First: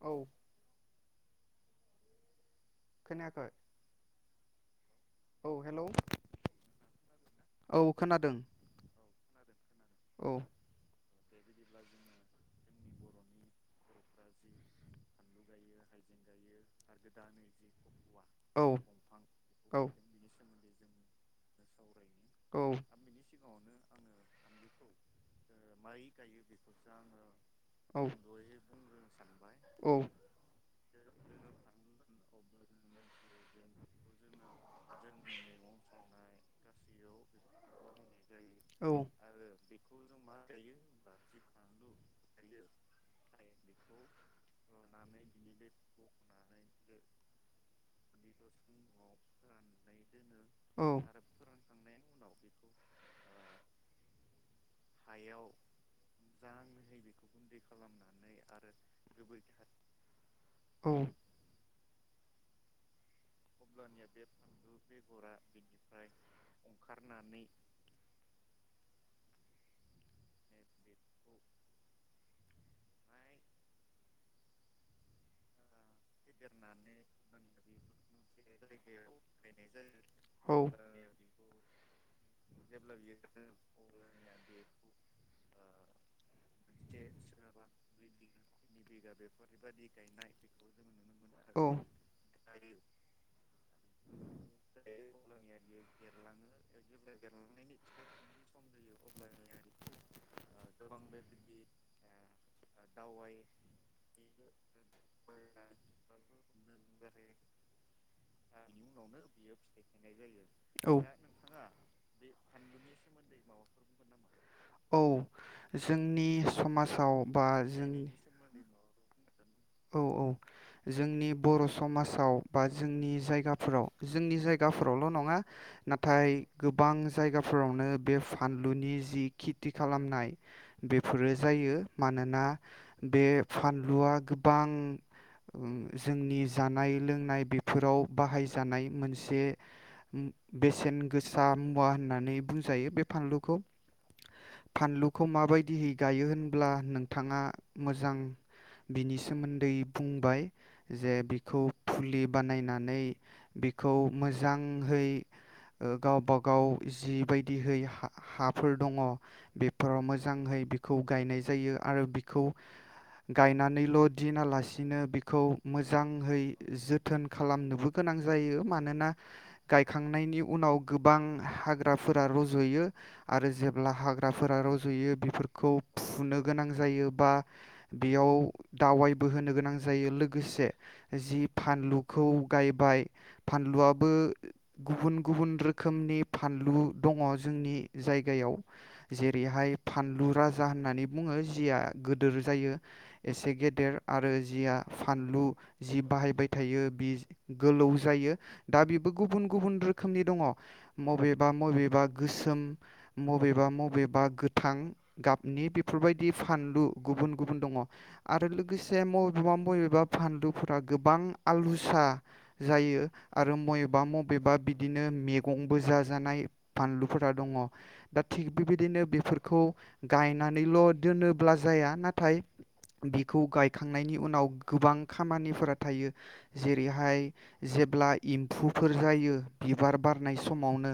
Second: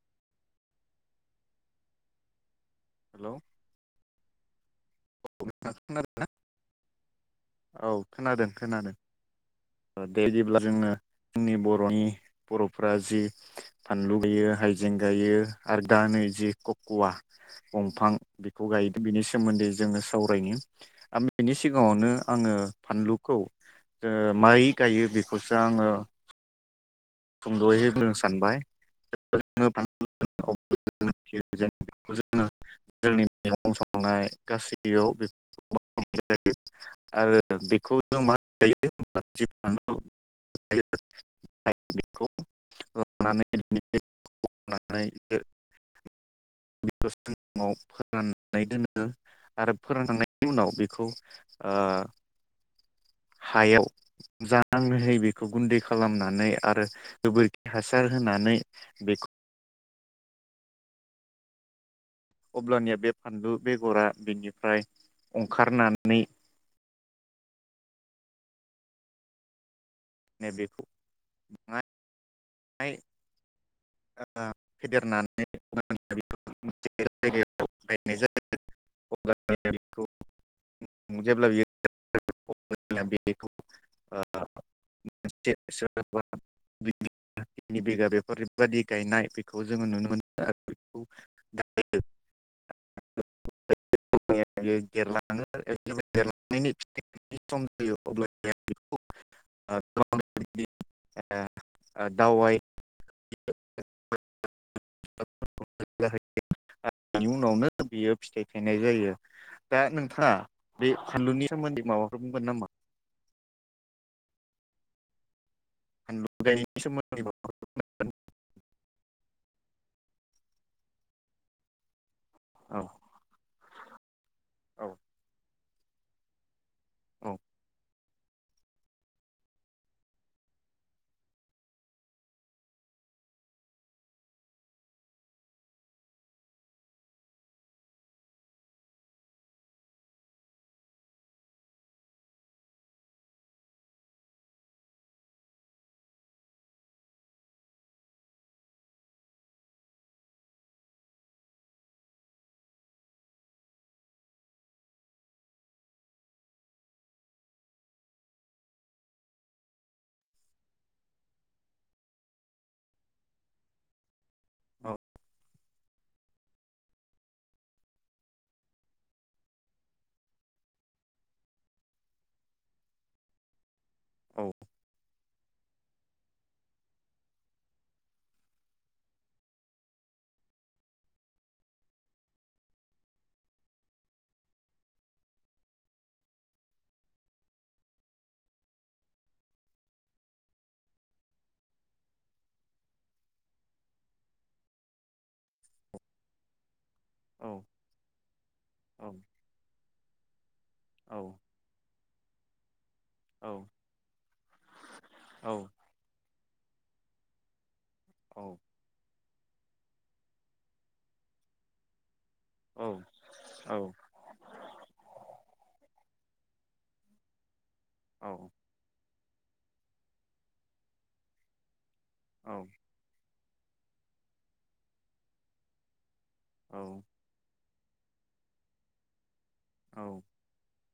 औ हेलौ खोनायाखै औ हेलौ [unintelligible] औ खोनादों खोनादों दे औ जेब्ला जोङो जोंनि बर'नि बर'फ्रा जि फानलु गायो हाइजें गायो आरो दा नै जि ककुवा दंफां औ बेखौ गायदों बिनि सोमोन्दै औ जोङो सावरायनि आं बेनि सिगाङावनो आङो औ फानलुखौ। ओ माइ गायो बे खौसो आङो सुंद'यै औ बुंनो सानबाय। [unintelligible] औ गायो [unintelligible] बेखौ सान्दुंआव फोराननानै दोनो आरो फोरानखांनायनि उनाव बेखौ ओ हायाव [unintelligible] बेखौ गुन्दै खालामनानै आरो गोबोरखि हासार होनानै बेखौ औ अब्लानिया बे फानलु बेगरा बेनिफ्राय अंखारनानै नानै नै बेखौ [unintelligible] [unintelligible] ओ फेदेरनानै मोनसे जायगायाव गायनाय जायो अब्ला बेखौ जेब्ला बियो अब्ला बेखौ मोनसे सोरहाबा औ [unintelligible] बिगा बेफोरबायादि गायनाय बेखौ जोङो नुनो मोनो आरो औ [unintelligible] हारि [unintelligible] देरलाङो देरलांनायनि फिथाइनि सम जायो अब्ला बेखौ गोबां दावबायनो [inaudible] [unintelligible] आरो बेनि उनावनो बेयो फिथाइ थायनाय जायो दा नोंथाङा बे औ फानलुनि सोमोन्दै माबाफोर बुंगोन नामा? औ फानलु जोंनि गायनायनि समाजाव सोमोन्दै बा माबाफोर जोंनि औ औ जोंनि बर' समाज साव बा औ जोंनि जायगा फोराव जि जोंनि औ जायगाफोरावल' नङा नाथाय गोबां औ जायगाफोरावनो बेफो फानलुनि जि खिति खालामनाय बेफोरो जायो मानोना बे फानलुआ गोब गोबां जोंनि जानाय लोंनाय बेफोराव बाहायजानाय मोनसे बेसेन गोसा मुवा होननानै बुंजायो बे फानलुखौ फानलुखौ माबायदिहै गायो होनब्ला नोंथाङा मोजां बिनि सो सोमोन्दै बुंबाय जे बिखौ फुलि बानायनानै बिखौ मोजांहै गावबागाव जिबायदिहै हाफोर दङ बेफोराव मोजाङै बिखौ गायनाय जायो आरो बिखौ गायनानैल' दिना लासिनो बिखौ मोजाङै जोथोन खालामनोबो गोनां जायो मानोना गायखांनायनि उनाव गोबां हाग्राफोरा रज'यो आरो जे अब्ला औ हाग्राफोरा रज'यो बिफोरखौ फुनो गोनां जायो बा बेयाव दावायबो होनो गोनां जायो लोगोसे जि फानलुखौ गायबाय फानलुआबो गुबुन गुबुन रोखोमनि फानलु दङ जोंनि जायगायाव जेरैहाय फानलु राजा होननानै बुङो जिया गोदोर जायो एसे गेदेर आरो जिया फानलु जि बाहायबाय थायो गोलौ जायो दा औ बिबो गुबुन गुबुन रोखोमनि दङ औ मबेबा मबेबा गोसोम मबेबा मबेबा गोथां औ गाबनि बेफोरबाय बि फानलु गुबुन गुबुन दङ औ आरो लोगोसे म मबेबा मबेबा फानलुफोरा गोबां आलुसा जायो आरो औ मबेबा मबेबा बिदिनो मे गंबो जाजानाय फानलुफोरा दङ। दा औ थिग बेबायदिनो बेफोर खौ गायनानैल दोनोब्ला जाया नाथ थाइ औ बिखौ गायखांनायनि उनाव गोबां खामानिफोरा थायो। औ जेरैहाय जेब्ला एम्फुफोर जायो बिबार औ बारनाय समावनो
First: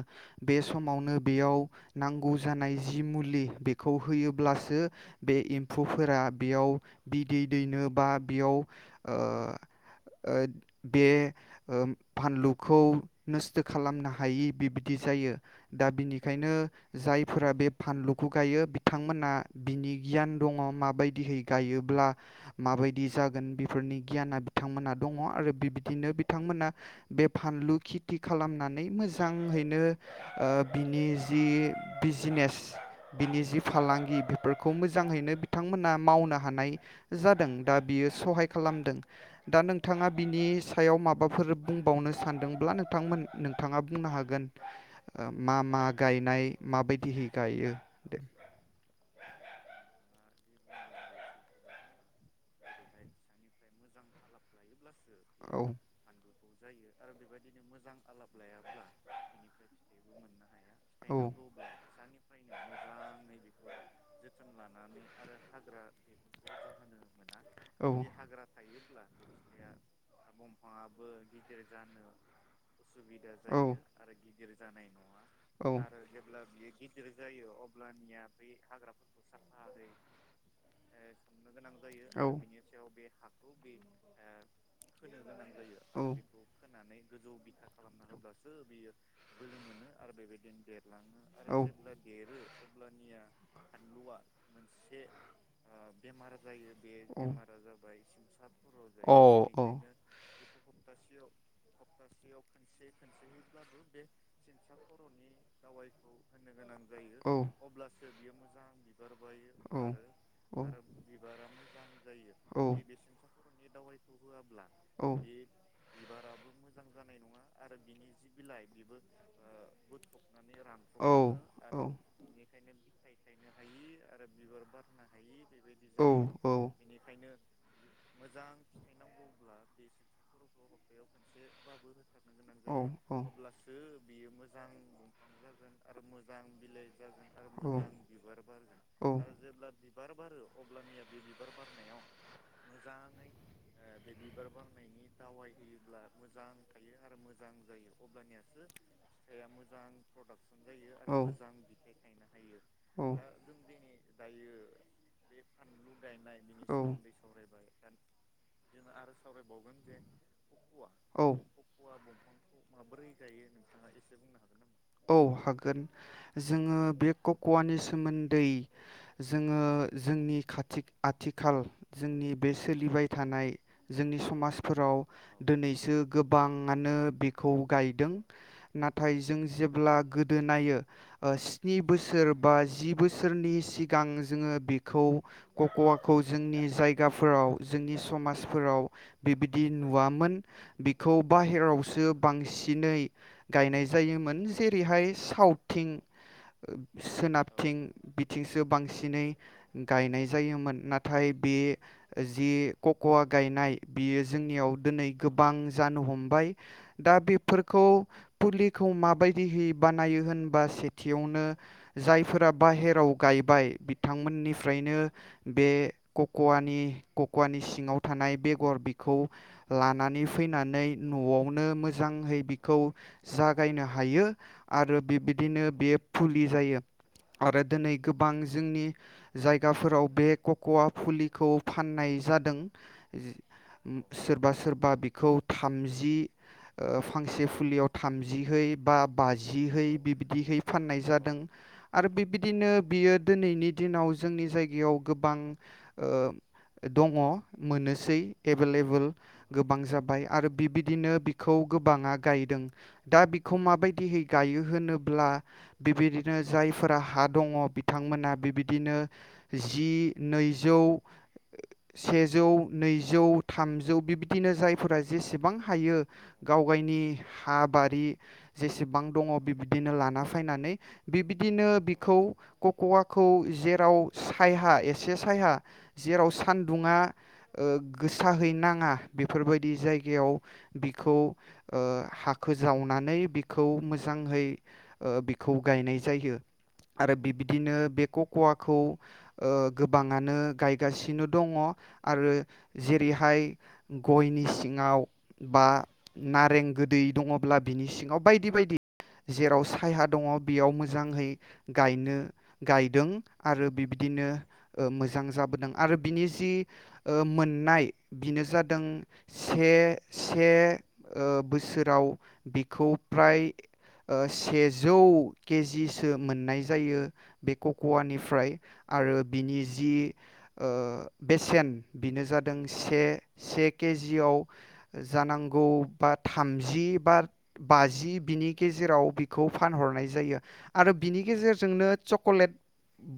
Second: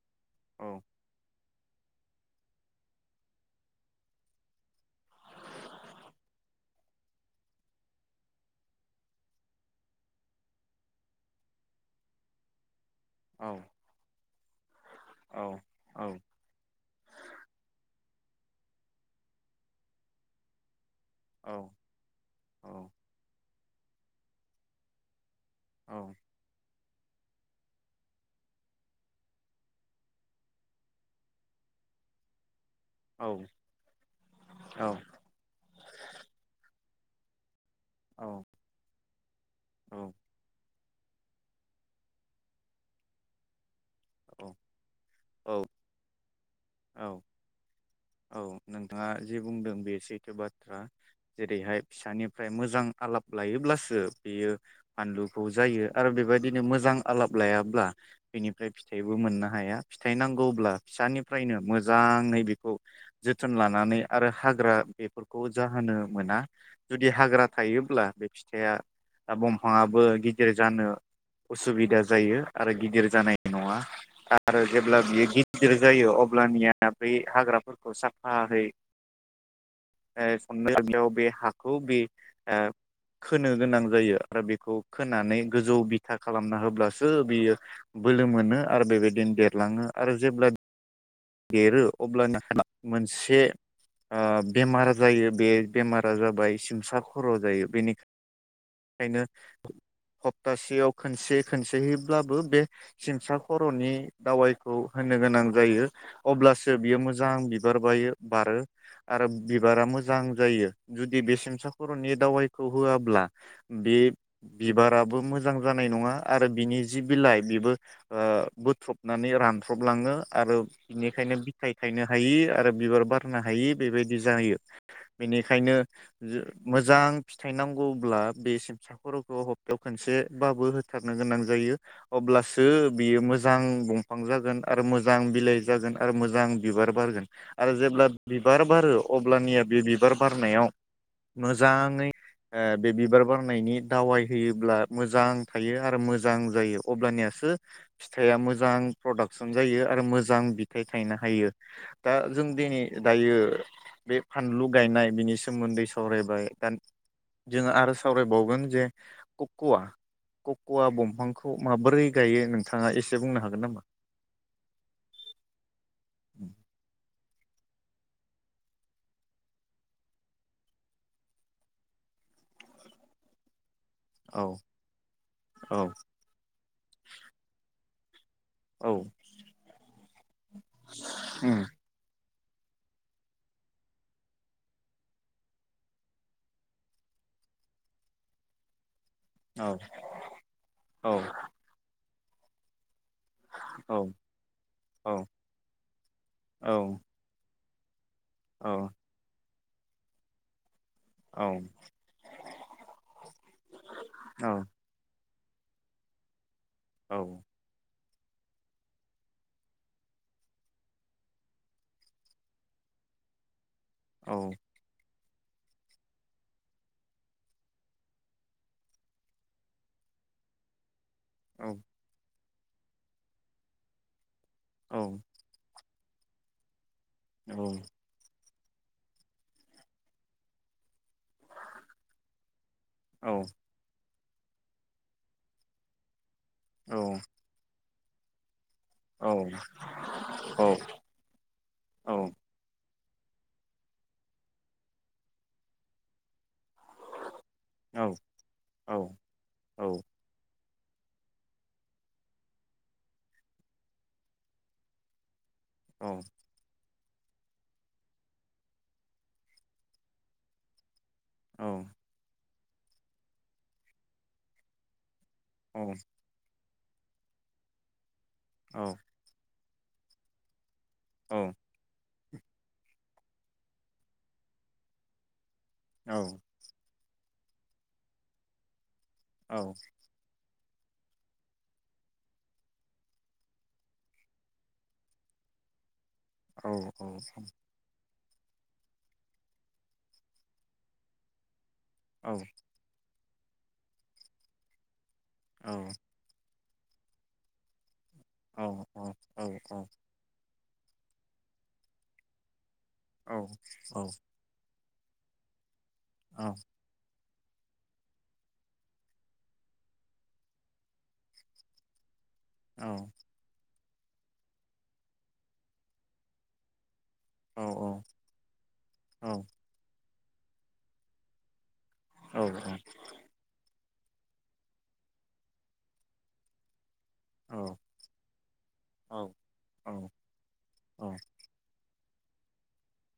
बे समावनो बेयाव नांगौ जानाय जि मुलि बेखौ होयोब्लासो बे एम्फौफोरा बेयाव बिदै दैनो बा बेयाव ओ ओ बे फानलुखौ औ नोस्थो खालामनो हायि बिब दि जायो दा औ बिनिखायनो जायफोरा बे फानलु खौ गायो बिथांमोना बिनि गियान दङ माबायदिहै औ गायोब्ला औ माबायदि जागोन बिफ फोरनि गियाना बिथांमोना दङ आरो बिबदिनो बिथांमोना बे फानलु खेथि खालामनानै मोजांहैनो ओ बिनि जि बिजनेस बिनि जि फालांगि बिफोरखौ औ मोजाङैनो बिथांमोना मावना जादों दा बियो सहाय खालामदों दा नोंथाङा बिनि सा सायाव माबाफोर बुंबावनो सानदोंब्ला नोंथांमोन नोंथाङा बुंनो हागोन। औ मा मा गायनाय औ माबायदिहै गायो दे औ नोंथाङा जे बुंदों बे सैथो बाथ्रा जेरैहाय फिसानिफ्राय मोजां आलाब लायोब्लासो बेयो फानलुखौ औ जायो आरो बेबायदि दिनो मोजां आलाब लायाब्ला बिनिफ्राय फिथाइबो मोननो हाया। फिथाइ नांगौब्ला फिसानिफ्रायनो मोजाङै बे जोथोन लानानै आरो हाग्रा बेफोरख खौ जाहोनो मोना जुदि हाग्रा थायोब्ला बे फिथाइआ बमफाङाबो गिदिर जानो उसुबिदा जायो आरो गिदिर जानाय नङा आरो जेब्ला बियो गिदिर जायो अब्लानिया बै हाग्रा फोर दानिया बै हाग्राफोरखौ सारफाहै अननायायाव बे हाखौ बे ओ खोनो गोनां जायो आरो बेखौ खोनानै गोजौ बिथा खालामना होब्लासो बियो बोलो मोनो आरो बेबायदिनो देरलाङो आरो जेब्ला देरो अब्लानो मोनसे ओ‌‌ बेमार जायो बे बेमारा जाबाय सिमसा खर जायो बेनिखायनो खप्तासेयाव खनसे खनसेैब्लाबो बे सिमसा खरनि दावायखौ होनो गोनां जायो। अब्लासो बियो मोजां बिबार बायो बारो आरो बिबारा मोजां बारो जायो जुदि बे सेमसा खरनि दावाइखौ होआब्ला बे बिबाराबो मोजां जानाय नङा आरो बिनि जि बिलाइ बेबो बोथ्रबनानै रानथ्रबलाङो आरो बेनिखायनो बिथाय खायनो हायि आरो बिबार बारनो हायि बेबायदि जायो। बेनिखायनो बेफोरखौ बेयाव मोजां फिथाइ नांगौब्ला बे सिमसा खरखौ हप्तायाव खनसेबाबो होथारनो गोनां जायो अब्लासो बियो मोजां दंफां जागोन आरो मोजां बिलाइ आरो मोजां बिबार बारगोन आरो जेब्ला बिबार बारो आरो अब्लानिया बे बिबार बारनायाव मोजाङै ओ बे बिबार बारनायनि दावाय होयोब्ला मोजां थायो आरो मोजां जायो अब्लानियासो फिथाइया मोजां प्रडाक्सन जायो आरो मोजां फिथाइ थायनो हायो दा जों दिनै दा दायो बे फानलु गायनाय बिनि सोमोन्दै सावरायबाय दा जोङो आरो सावरायबावगोन जे कक वा कक वा दंफांखौ माबोरै गायो नोंथाङा एसे बुंनो हागोन नामा? औ जोङो बे कक वानि सोमोन दै जोङो जोंनि खाथि आथिखाल जोंनि बे सोलिबाय थानाय जोंनि औ समाजफोराव औ दिनैसो गोबाङानो बेखौ गाय दों औ नाथाय जों जेब्ला गो दोनायो उम स्नि बोसोर बाजि बोसोर सोरनि सिगां जोङो बेखौ ककवाखौ जोंनि जायगाफोराव जोंनि समाजफोराव बेबिदि औ नुवामोन औ बिखौ बाहेरावसो बांसिनै गायनाय औ जायोमोन जेरैहाय औ सावथिं औ सोनाब थिं थिंसो औ बांसिनै गायनाय जायोमोन ना नाथाय बे औ जि ककवा गायनाय बियो जोंनियाव दोनै गोबां जानो हमबाय दा औ बेफोरखौ फुलिखौ माबायदिहै बानायो होनबा सेथियावनो जायफोरा बाहेराव गायबाय औ बिथांमोननिफ्रायनो बे ककवानि ककवानि सिङाव थानाय बेगर बेखौ लानानै फैनानै नआवनो औ मोजांहै खौ जागायनो हायो। आरो नोंथाङा बिबदिनो बे फुलि जायो। आरो दोनै गोबां जोंनि जायगाफोराव बे ककवा फुलिखौ फाननाय जादों। सोरबा सोरबा बिखौ थामजि ओ फांसे फुलियाव थामजिहै बा बाजिहै बिबदिहै फाननाय जादों। बिबादिनो बियो दोनैनि दिनाव जोंनि जायगायाव गोबां दङ मोननोसै एभेलेबोल गोबां जाबाय आरो बिदि दिनो बिखौ गोबाङा गायदों। दा बिखौ माबायदिहै गायो होनोब्ला बिबिदिनो जायफोरा हा दङ बिथांमोना बेबायदिनो जि नैजौ सेजौ नैजौ थामजौ बिबदिनो जायफोरा जेसेबां हायो गाव गयनि हा बारि जेसेबां दङ बि बिदिनो लाना फैनानै बिबदिनो बिखौ ककवाखौ जेराव सायहा एसे सायहा जेराव सान्दुङा ओ गोसाहैनाङा बेफोरबायदि जायगायाव बिखौ ओ हाखो जावनानै बिखौ मोजाङै ओ बिखौ गायनाय जायो। आरो बिबदिनो बेखौ खवाखौ ओ गोबाङानो गायगासिनो दङ आरो जेरै आथाय गयनि सिङाव बा नारें गोदै दङब्ला बिनि सिङाव बायदि बायदि जेराव सायहा दङ बेयाव मोजांहै गायनो गायदों आरो बिब्दिनो ओ मोजां जाबोदों आरो बिनि जि ओ मोन नाय बिनो जादों से से ओ बोसोराव बिखौ फ्राय ओ सेजौ केजिसो मोन्नाय जायो। बेखौ कवानिफ्राय आरो बिनि जि ओ बेसेन बेनो जादों से सेक केजियाव जानांगौ बा थामजि बा बाजि बिनि गेजेराव बिखौ फानहरनाय जायो। आरो बिनि गेजेरजोंनो चकलेट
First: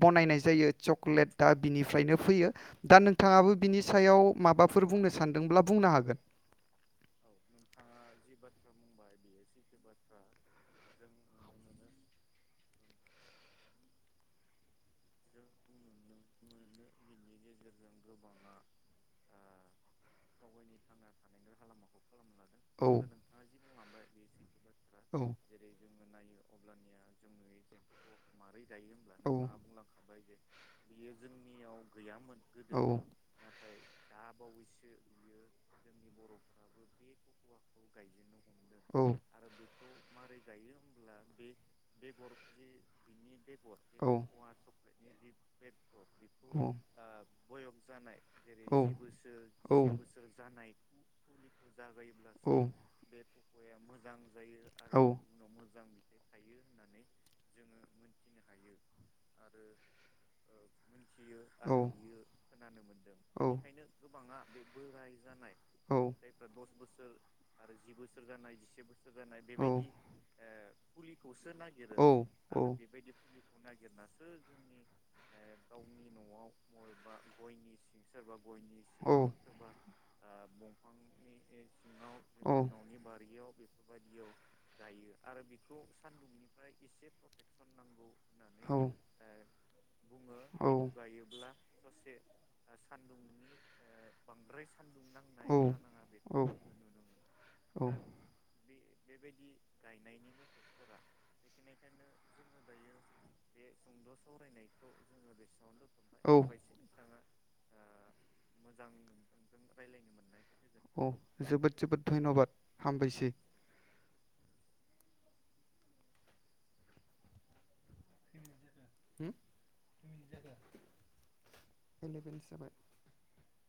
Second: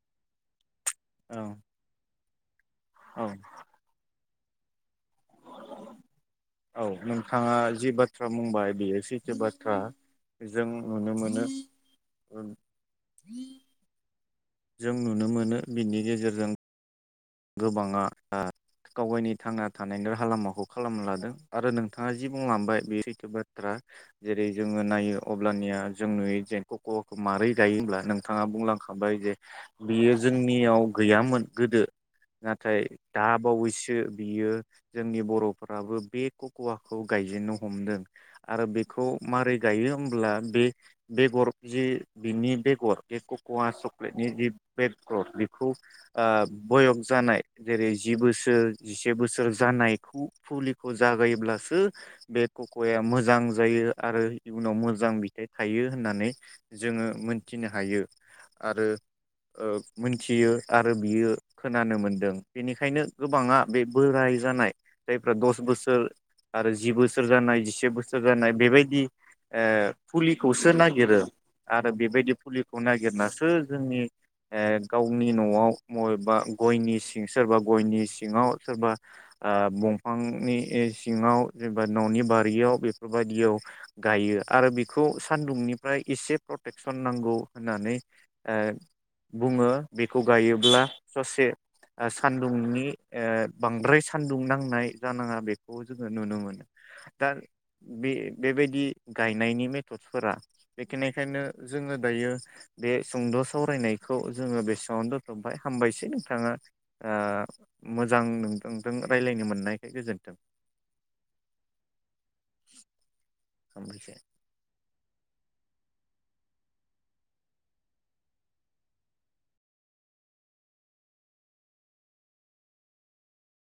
बनायनाय जायो। चकलेटआ बिनिफ्रायनो फैयो दा नोंथाङाबो बिनि सायाव माबाफोर बुंनो सानदोंब्ला बुंनो हागोन। औ नोंथाङा जि बाथ्रा बुंबाय बेयो सैथो बाथ्रा जों नुनो मोनो जों नुनो मोनो बिनि गेजेरजों गोबाङा ओ गावगायनि थांना थानायनि राहा लामाखौ खालामना लादों आरो नोंथाङा जि बुंलांबाय औ बे सैथो बाथ्रा जेरै जोङो नायो बाथ्रा अब्लानिया जों नुयो जेन कक मारै दायोहोनब्ला नों नोंथाङा बुंलांखाबाय जे बियो जोंनियाव गैयामोन गोदो नाथाय दाबावैसो बियो जोंनि बर'फ्राबो बे ककवाखौ गायजेनो हमदों आरो बेखौ मारै गायो होमब्ला बे-बेगर जि बिनि बेगर कवा चक्लेटनि जि बेकगर बेखौ ओ जानाय जेरै जि बोसोर जिसे बोसोर जानायखौ फुलिखौ जागायोब्लासो बे ककआ मोजां जायो आरो इयुनाव मोजां बिदाइ थायो होननानै जोङो मोनथिनो हायो आरो ओ मिथियो आरो बियो खोनानो मोनदों बेनिखायनो गोबाङा बे बोराय जानाय जायफ्रा दस बोसोर आरो जि बोसोर जानाय जिसे बोसोर जानाय बेबायदि फु आरो खौ नागिरनासो जोंनि ओ गावनि ओ नआव मय बा गयनि सिं सोरबा गयनि सिङाव सोरबा बंफांनि सिङाव ओ सोरबा ननि बारियाव बेफोरबायदियाव गाङो आरो बेखौ सानदुंनिफ्राय एसे फ्रथेकसन‌‌ नांग गौ होननानै ओ बुङो बेखौ गायोब्ला से सान्दुंनि ओ बांद्राय सानदुं नांनाय जानांङा बेखौ जोङो नुनो मोनो दा बे बेबायदि गायनायनि मेथडसफोरा बेखिनिखायनो जोङो दायो बे सुंद सावरायनायखौ जोङो बेसेङावनो दोनथबाय। एसे नोंथाङा ओ मोजां नोंथांजों रायलायनो मोननायखाय गोजोनदों। नोंथाङा जोबोद जोबोद धन्यबाद हामबायसै हामबायसो [inaudible]